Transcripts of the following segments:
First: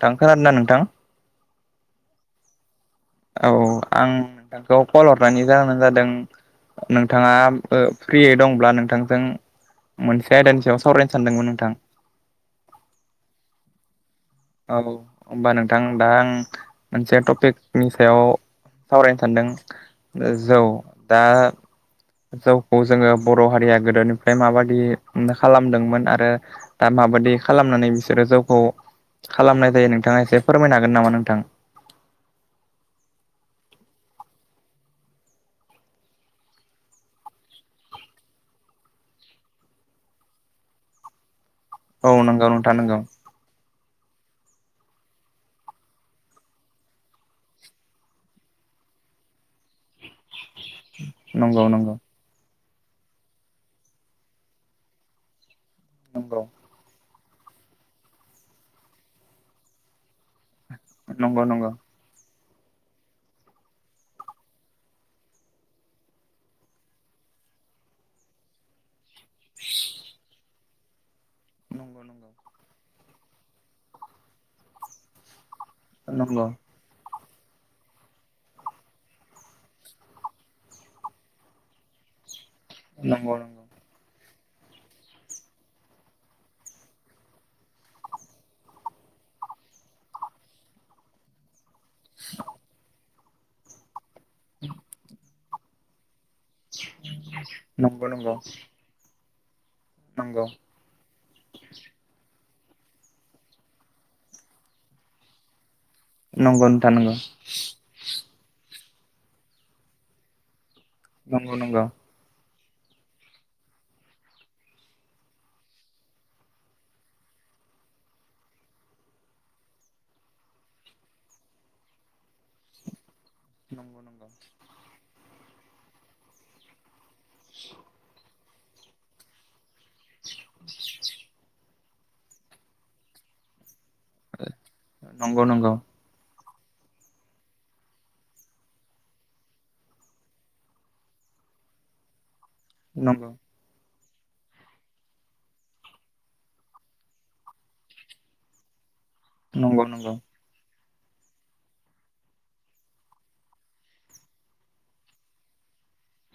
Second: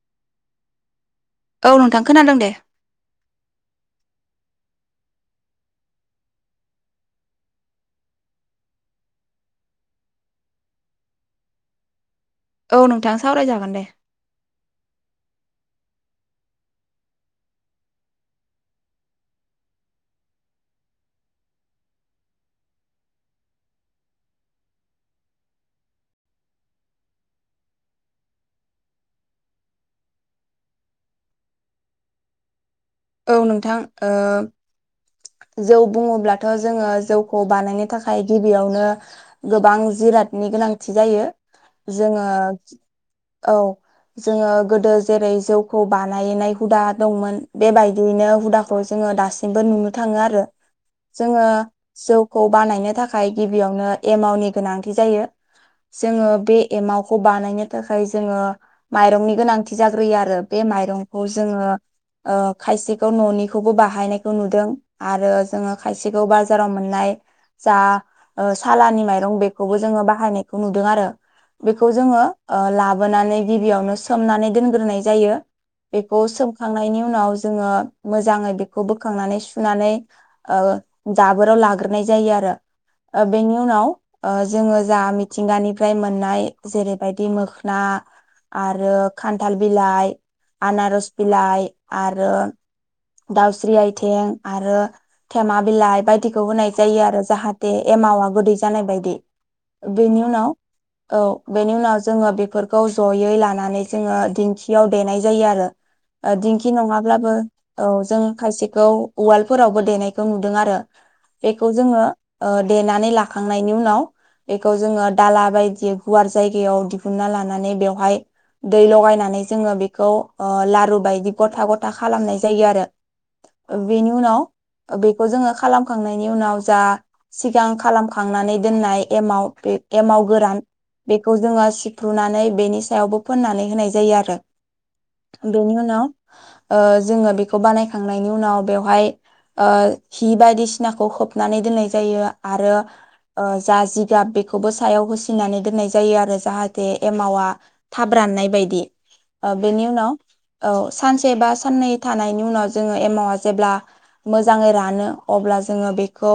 थां खोनादों ना नोंथां? औ नोंथां खोनादों दे। औ आं नोंथांखौ कल हरनायनि जाहानो जादों नोंथाङा फ्रियै दंब्ला नोंथांजों मोनसे आयदानि सायाव सावरायनो सानदोंमोन नोंथां। औ नोंथां सावरायजागोन दे। औ होनोमबा नोंथां दा आं मोनसे टपिकनि सायाव सावरायनो सानदों जौ दा जौखौ जोङो बर' हारिया गोदोनिफ्राय माबादि खालामदोंमोन आरो दा माबायदि खालामनानै बिसोरो जौखौ खालामनाय जायो नोंथाङा एसे फोरमायनो हागोन नामा नोंथां? औ नोंथां ओ जौ बुङोब्लाथ' जोङो जौखौ बानायनो थाखाय गिबियावनो गोबां जिरादनि गोनांथि जायो औ जोङो नंगौ नोंथां नंगौ औ जोङो गोदो जेरै जौखौ बानायनाय हुदा दंमोन बेबायदियैनो हुदाखौ जोङो दासिमबो नुनो थाङो आरो जोङो नंगौ नंगौ जौ खौ बानायनो थाखाय गिबियावनो एमावनि गोनांथि जायो जोङो नंगौ बे एमाव खौ खौ बानायनो थाखाय जोङो माइरंनि गोनांथि जाग्रोयो आरो बे माइरंखौ नंगौ नंगौ जोङो खायसेखौ न'निखौबो बाहायनायखौ नुदों। आरो जोङो खायसेखौ बाजाराव मोननाय जा सालानि माइरं बेखौबो जोङो बाहायनायखौ नुदों आरो। बेखौ नंगौ जोङो नंगौ लाबोनानै गिबियावनो सोमनानै दोनग्रोनाय जायो। बेखौ नंगौ सोमखांनायनि उनाव जोङो मोजाङै बेखौ बोखांनानै सुनानै जाबोराव लाग्रोनाय जायो आरो नंगौ बेनि उनाव जोङो जा मिथिंगानिफ्राय मोननाय जेरैबायदि मोखना आरो खान्थाल बिलाइ आनारस बिलाइ आरो दाउस्रि आइथिं आरो थेमा बिलाइ बायदि थिखौ होनाय जायो आरो जाहाथे नंगौ एमावा नंगौ गोदै जानाय बायदि बेनि नंगौ उनाव औ बेनि उनाव जोङो बेफोरखौ जयै लानानै जोङो दिंखियाव देनाय जायो आरो दिंखि नोंथां नंगौ नङाब्लाबो औ जों खायसेखौ उवालफोरावबो देनायखौ नुदों आरो नंगौ बेखौ नंगौ जोङो देनानै लाखांनायनि उनाव बेखौ जोङो दाला बायदि गुवार जायगायाव दिहुनना लानानै बेवहाय दै लगायनानै जोङो बेखौ ओ लारु बायदि गथा गथा खालामनाय जायो आरो नंगौ बेनि उनाव नंगौ बेखौ जोङो खालामखांनायनि उनाव जा सिगां खालामखांनानै दोननाय एमाव बे एमाव गोरान बेखौ जोङो रुनानै बेनि सायावबो फोननानै होनाय जायो आरो नंगौ नंगौ बेनि उनाव जोङो बेखौ बानायखांनायनि उनाव बेवहाय हि बायदिसिनाखौ खोबनानै दोननाय जायो आरो नंगौ जा जिगाब बेखौबो सायाव होसिनानै दोननाय जायो आरो जाहाथे एमावा थाब राननाय बायदि नंगौ बेनि उनाव औ सानसे बा साननै थानायनि उनाव जोङो एमावा जेब्ला मोजाङै रानो अब्ला जोङो बेखौ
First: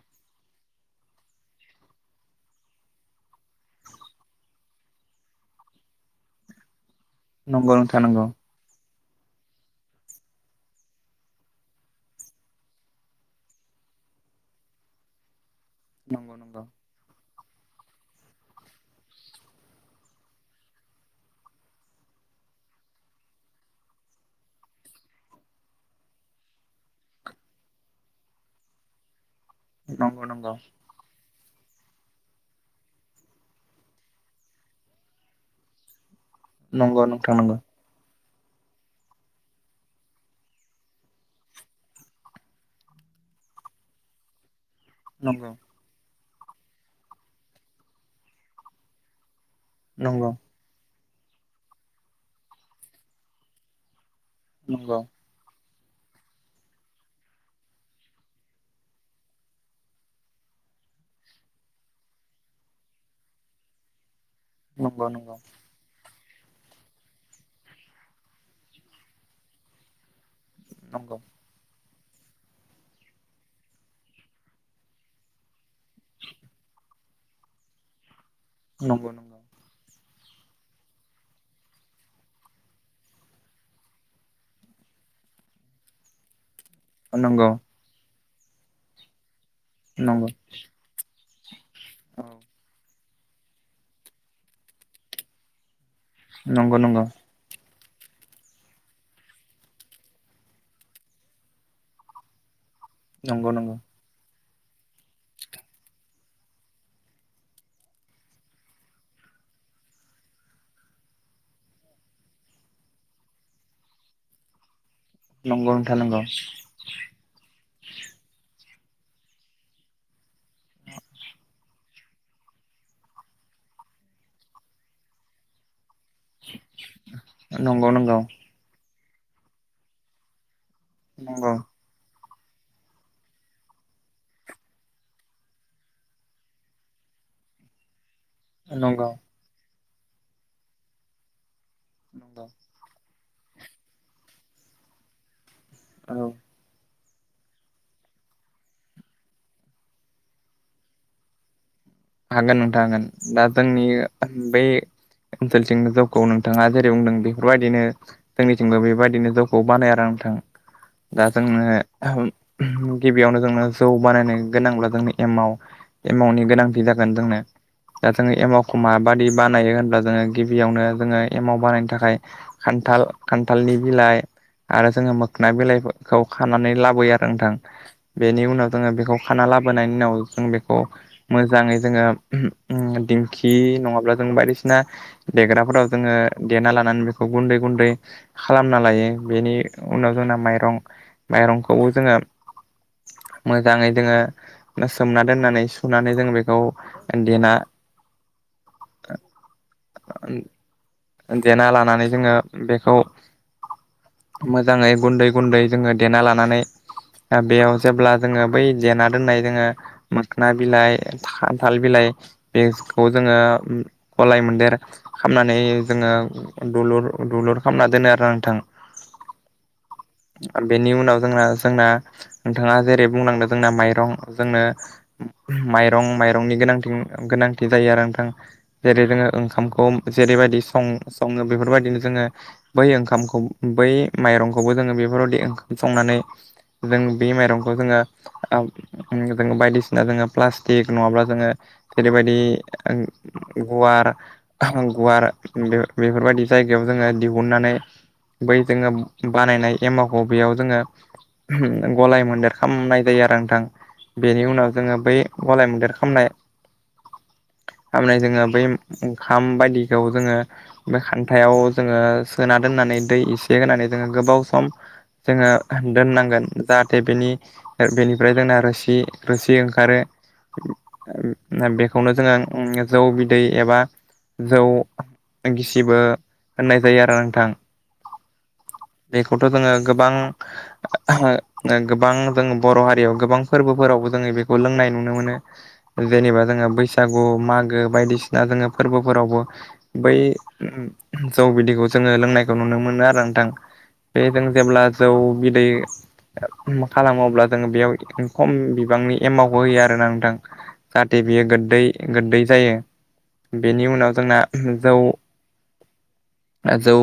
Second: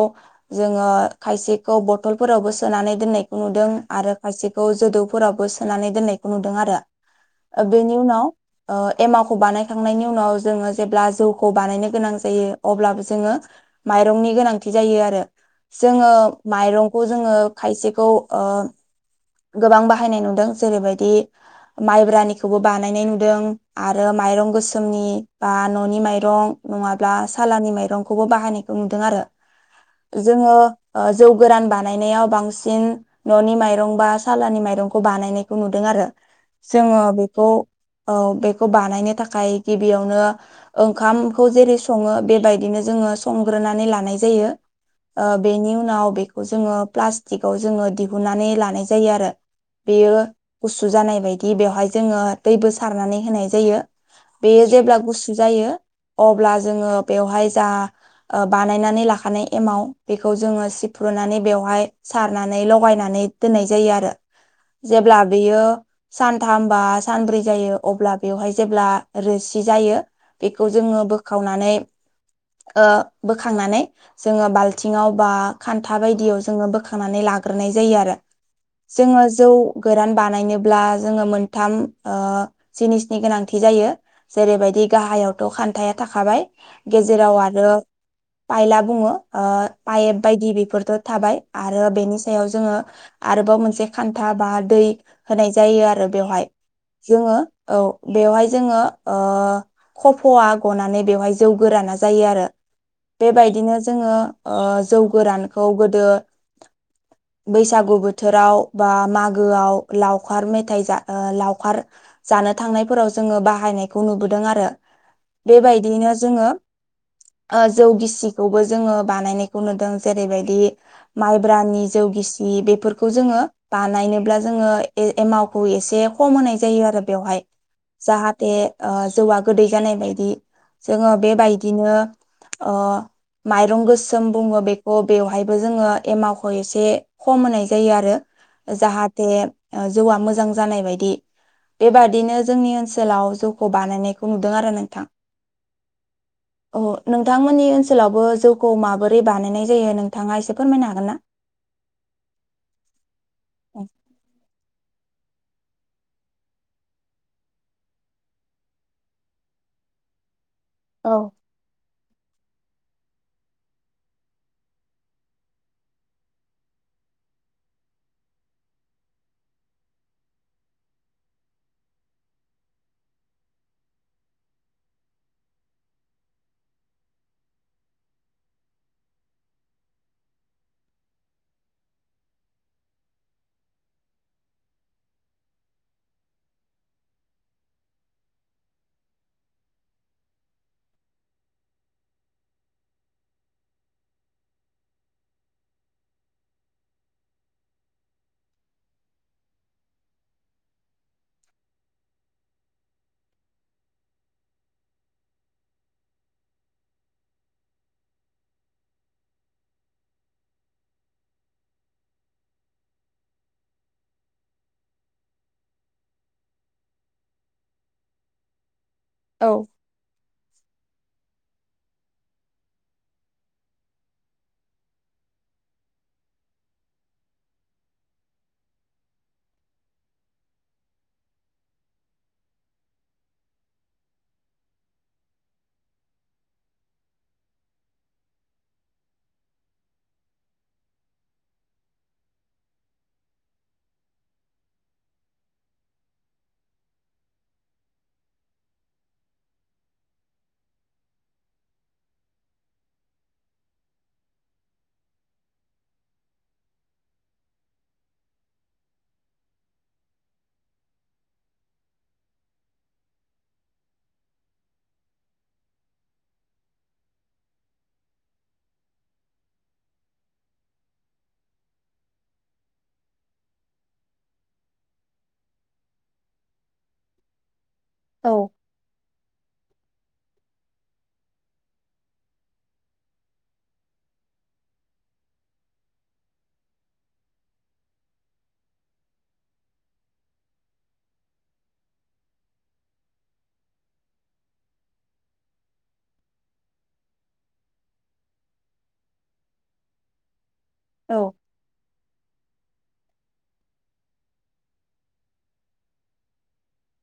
जोङो खायसेखौ बथलफोरावबो सोनानै दोननायखौ नुदों आरो खायसेखौ खौ जोदौफोरावबो सोनानै दोननायखौ नुदों आरो नंगौ बेनि नोंथां नंगौ उनाव ओ एमाखौ बानायखांनायनि उनाव जोङो जेब्ला जौखौ बानायनो गोनां जायो अब्लाबो जोङो माइरंनि गोनांथि जायो आरो जोङो नंगौ माइरंखौ जोङो खायसेखौ ओ गोबां बाहायनाय नुदों जेरैबायदि माइब्रानिखौबो बानायनाय नुदों आरो माइरं गोसोमनि बा न'नि माइरं नङाब्ला सालानि माइरंखौबो बाहायनायखौ नुदों आरो। नंगौ नंगौ जोङो जौ गोरान बानायनायाव बांसिन न'नि माइरं बा मसालानि माइरंखौ बानायनायखौ नुदों आरो जोङो नंगौ नंगौ नोंथां बेखौ औ बेखौ बानायनो थाखाय गिबियावनो ओंखामखौ जेरै सङो बेबायदिनो जोङो संग्रोनानै लानाय जायो। नंगौ नंगौ बेनि उनाव बेखौ जोङो प्लास्टिकआव जोङो दिहुननानै लानाय जायो आरो। बेयो नंगौ गुसु जानाय बायदि बेवहाय जोङो दैबो सारनानै होनाय जायो। बेयो जेब्ला नंगौ गुसु जायो अब्ला जोङो बेवहाय जा बानायनानै लाखानाय एमाव बेखौ जोङो सिफ्रुनानै बेवहाय सारनानै लगायनानै दोननाय जायो आरो नंगौ नंगौ जेब्ला बेयो सानथाम बा सानब्रै जायो अब्ला बेवहाय जेब्ला रोसि जायो। बेखौ जोङो बोखावनानै ओ बोखांनानै जोङो बाल्थिङाव बा खान्था बायदियाव जोङो बोखांनानै लाग्रोनाय जायो आरो। नंगौ नंगौ जोङो जौ गोरान बानायनोब्ला जोङो मोनथाम ओ जिनिसनि गोनांथि जायो। जेरैबायदि गाहायावथ' खान्थाया थाखाबाय। गेजेराव आरो पायला बुङो ओ पाइप बायदि बेफोरथ' थाबाय। आरो बेनि सायाव जोङो आरोबाव मोनसे खान्था बा दै होनाय जायो आरो। बेवहाय नंगौ नंगौ जोङो औ बेवहाय जोङो खफ'आ गनानै बेवहाय जौ गोराना जायो आरो नंगौ नंगौ बेबायदिनो जोङो ओ जौ गोरानखौ गोदो बैसागु बोथ बोथोराव बा मागोआव लावखार मेथाइ जा लावखार जानो थांनायफोराव जोङो बाहायनायखौ नुबोदों आरो नंगौ नोंथां बेबायदियैनो नंगौ जोङो जौ गिसिखौबो जोङो बानायनायखौ नुदों जेरैबायदि माइब्रानि जौगिसि बेफोर बेखौ जोङो बानायनोब्ल जोङो एमखौ एसे खम होनाय जायो आरो बेवहाय नंगौ नंगौ जाहाथे जौआ गोदै जानाय बायदि। जोङो बेबायदिनो ओ। माइरं गोसोम बुङो बेखौ बेवहायबो जोङो एमावखौ एसे खम होनाय ज जायो आरो नंगौ नंगौ जाहाथे जौआ मोजां जानाय बायदि। बेबादिनो नंगौ जोंनि ओनसोलाव जौखौ बानायनायखौ नुदों आरो नोंथां। औ औ नोंथांमोननि ओनसोलावबो जौखौ माबोरै बानायनाय जायो नोंथाङा एसे फोरमायनो हागोन ना। हागोन नोंथा हागोन दा औ जोंनि बे। ओनसोलथिं जौखौ नोंथाङा जेरै बुंदों बेफोरबायदिनो। जोंनिथिंबो बेबायदिनो जौखौ बानायो आरो नोंथां औ दा जोंनो। गिबियावनो जोंनो जौ बानायनो गोनांब्ला जोंनि एम एमावनि गोनांथि थि जागोन जोंनो। दा जोङो एमावखौ माबादि बानायो होनब्ला जोङो गिबियावनो जोङो एमाव बानायनो थाखाय। खान्थाल खान्थालनि बिलाइ। आरो जोङो मोखनाय बिलाइखौ खानानै लाबोयो आरो नोंथां। बेनि उनाव जोङो बेखौ खाना लाबोनायनि उनाव जों बेखौ। मोजाङै जोङो दिंखि नङाब्ला जों बायदिसिना। देग्राफोराव जोङो देना लानानै बेखौ गुन्दै गुन्दै खालामना लायो बेनि उनाव जोंना माइरं माइरंखौबो जोङो। मोजाङै जोङो सोमना दोननानै सुनानै जों बेखौ। खौ देना देना लानानै जोङो बेखौ मोजाङै गुन्दै गुन्दै जोङो देना लानानै बेयाव जेब्ला जोङो बै जेना दोननाय जोङो मोखोना बिलाइ खान्थाल बिलाइ बेखौ जोङो गलाय मोनदेर खालामामनानै जोङो दुलुर दुलुर खालामना दोनो आरो नोंथां औ बेनि उनाव जोंना जोंना। नोंथाङा जेरै बुंनांदों जोंना माइरं जोंनो। माइरं माइरंनि गोनांथि गोनांथि जायो आरो नोंथां। जेरै जोङो ओंखामखौ जेरैबायदि सं सङो बेफोरबायदिनो जोङो। बै ओंखामखौ बै माइरंखौबो जोङो बेफोरबायदि ओंखाम संनानै। जों बे माइरंखौ जोङो‌‌। जो बायदिसिना जोङो प्लास्टिक नङाब्ला जोङो। जेरैबायदि गुवार गुवार बेफोरबायदि जायगायाव जोङो दिहुननानै बै जोङो बानायनाय एमावखौ बेयाव जोङो गलाय मोनदेर खालामामनाय जायो आरो नोंथां बेनि उनाव जोङो बै गलााय मोनदेर खामनाय खामनाय जोङो बै ओंखाम बायदिखौ जोङो। बे खान्थायाव जोङो सोना दोननानै दै एसे होनानै जोङो गोबाव सम। जोङो दोननांगोन जाहाथे बेनि‌। बेनिफ्राय जोंना रोसि रोसि ओंखारो‌। बेखौनो जोङो जौ बिदै एबा जौ गिसिबो होननाय जायो आरो नोंथां। औ बेखौथ' जोङो गोबां। गोबां जों बर' हारियाव गोबां फोरबोफोरावबो जोङो बेखौ लोंनाय नुनो मोनो। जेनेबा जोङो बैसागु मागो बायदिसिना जोङो फोरबोफोरावबो बै उम जौ बिदिखौ जोङो लोंनायखौ नुनो मोनो आरो नोंथां। बे जों जेब्ला जौ बिदै मा खालामोब्ला जोंङो बेयाव खम बिबांनि एमाउबो होयो आरो ना नोंथां। जाहाथे बियो गोद्दै गोद्दै जायो बेनि उनाव जोंना जौ जौ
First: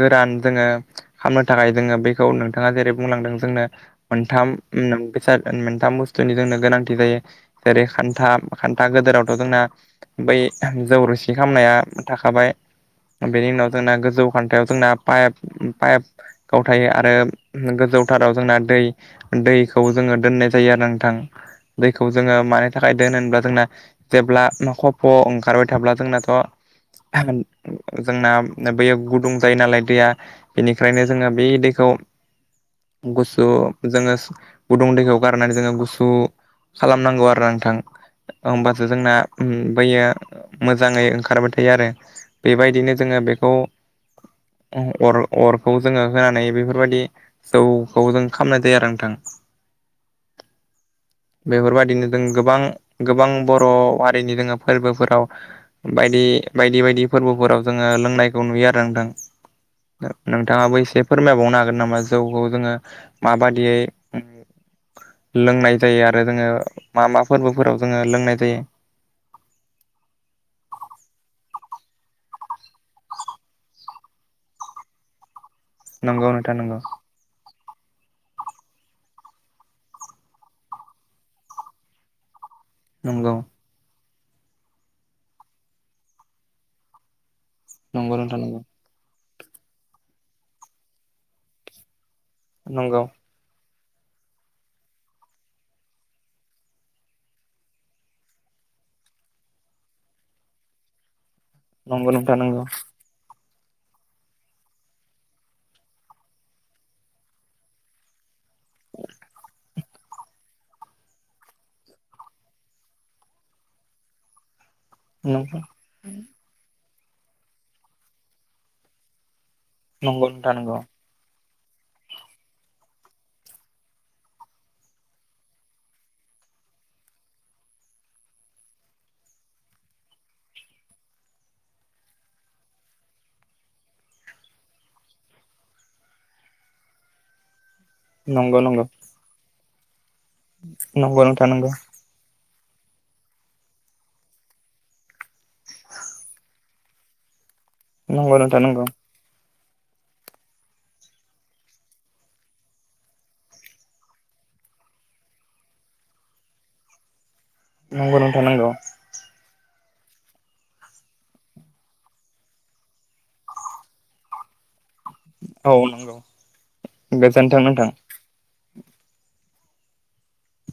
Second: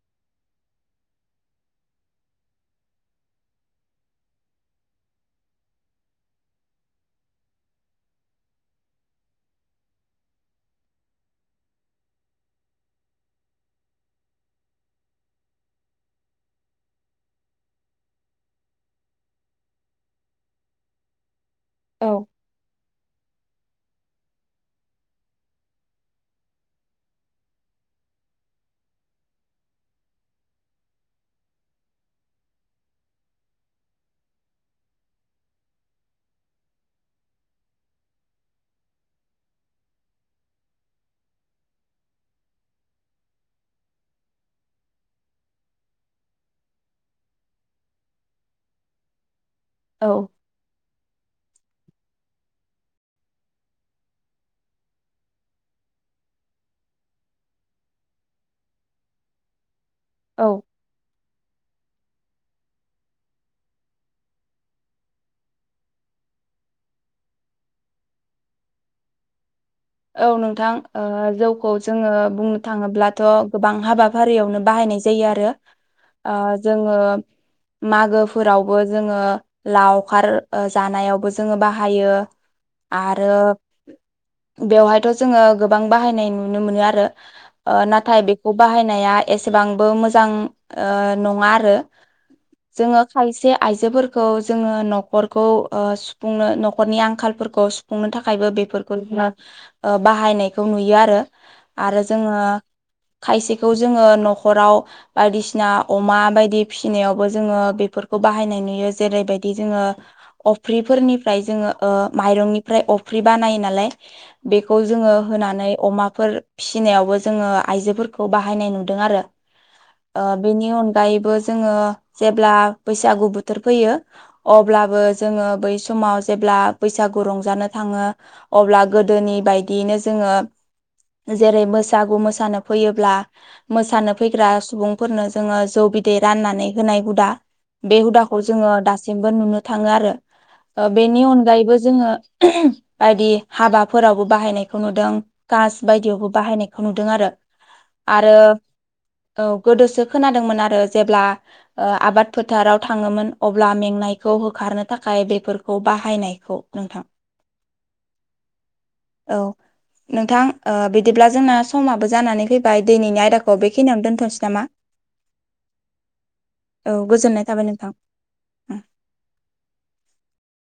गोरान जोङो खालामनो थाखाय जोङो बेखौ नोंथाङा जेरै बुंलांदों जोंनो मोनथामस उम मोनथाम बुस्थुनि जोंनो गोनांथि जायो। जेरै खान्था खान्था गोदोरावथ' जोंना बै जौरुसि खामनाया थाखाबाय बेनि उनाव जोंना गोजौ खान्थायाव जोंना पाइप पाइप गावथायो आरो गोजौथाराव जोंना दै दैखौ जोङो दोननाय जायो आरो नोंथां। औ दैखौ औ जोङो मानि थाखाय दोन होनोब्ला जोंना जेब्ला म ख फ' ओंखारबाय थाब्ला जोंना अ जोंना बैयो गुदुं जायो नालाय दैया बेनिखायनो जोङो बे दैखौ गुसु जोङो गुदुं दैखौ गारनानै जोङो गुसु खालामनांगौ आरो ना नोंथां होमबासो जोंना बैयो मोजाङै ओंखारबाय थायो आरो बेबायदिनो जोङो बेखौ उम अर अरखौ जोङो होनानै बेफोरबायदि जौखौजों खामनाय जायो आरो नोंथां। औ। बेफोरबायदिनो जों गोबां गोबां बर' हारिनि जोङो फोरबोफोराव बायदि बायदि बायदि फोरबोफोराव जोङो लोंनायखौ नुयो आरो नोंथां। औ नोंथाङाबो एसे फोरमायबावनो हागोन नामा जौखौ जोङो माबादियै लोंनाय जायो आरो जोङो मा मा फोरबोफोराव जोङो लोंनाय जायो। औ नोंथां ओ जौखौ जोङो बुंनो थाङोब्लाथ' गोबां हाबा फारियावनो बाहायनाय जायो आरो नंगौ ओ नोंथां नंगौ जोङो मागोफोरावबो जोङो लाव खार जानायावबो जोङो बाहायो आरो नंगौ बेवहायथ' जोङो गोबां बाहायनाय नुनो मोनो आरो ओ नंगौ नाथाय नोंथां बेखौ नंगौ बाहायनाय या एसेबांबो मोजां ओ नङा आरो जोङो नंगौ खायसे आइजोफोरखौ जोङो न'खरखौ ओ सुफुंनो न'खरनि आंखालफोरखौ सुफुंनो थाखायबो बेफोरखौ [unintelligible] ओ बाहायनायखौ नुयो आरो आरो नंगौ जोङो नोंथां नंगौ खायसेखौ जोङो न'खराव बायदिसिना अमा बायदि फिसिनायावबो जोङो बेफोरखौ बाहायनाय नुयो जेरैबायदि जोङो अफ्रिफोरनिफ्राय जोङो ओ माइरंनिफ्राय अफ्रि बानायो नालाय बेखौ जोङो नंगौ होनानै अमाफोर फिसिनायावबो जोङो आइजोफोरखौ बाहायनाय नुदों आरो। नंगौ ओ नोंथां बेनि नंगौ अनगायैबो जोङो जेब्ला बैसागु बोथोर फैयो अब्लाबो जोङो बै समाव जेब्ला बैसागु रंजानो थाङो अब्ला गोदोनि बायदियैनो जोङो जेरै बैसागु मोसानो फैयोब्ला मोसानो फैग्रा सुबुंफोरनो जोङो जौ बिदै राननानै होनाय हुदा बे हुदाखौ नंगौ जोङो नंगौ दासिमबो नुनो थाङो आरो ओ बेनि नंगौ नोंथां नंगौ अनगायैबो जोङो [inaudible] बायदि हाबाफोरावबो बाहायनायखौ नुदों कास बायदियावबो बाहायनायखौ नुदों आरो। आरो नंगौ नोंथां नंगौ औ गोदोसो खोनादोंमोन आरो जेब्ला ओ आबाद फोथाराव थाङोमोन अब्ला मेंनायखौ होखारनो थाखाय बेफोर खौ बाहायनायखौ नोंथां। नंगौ नोंथां नंगौ। औ नोंथां ओ बिदिब्ला जोंना समाबो जानानै फैबाय दैनिनि आयदाखौ बेखिनियावनो दोनथ'नोसै नामा। औ नंगौ औ गोजोननाय थाबाय नोंथां।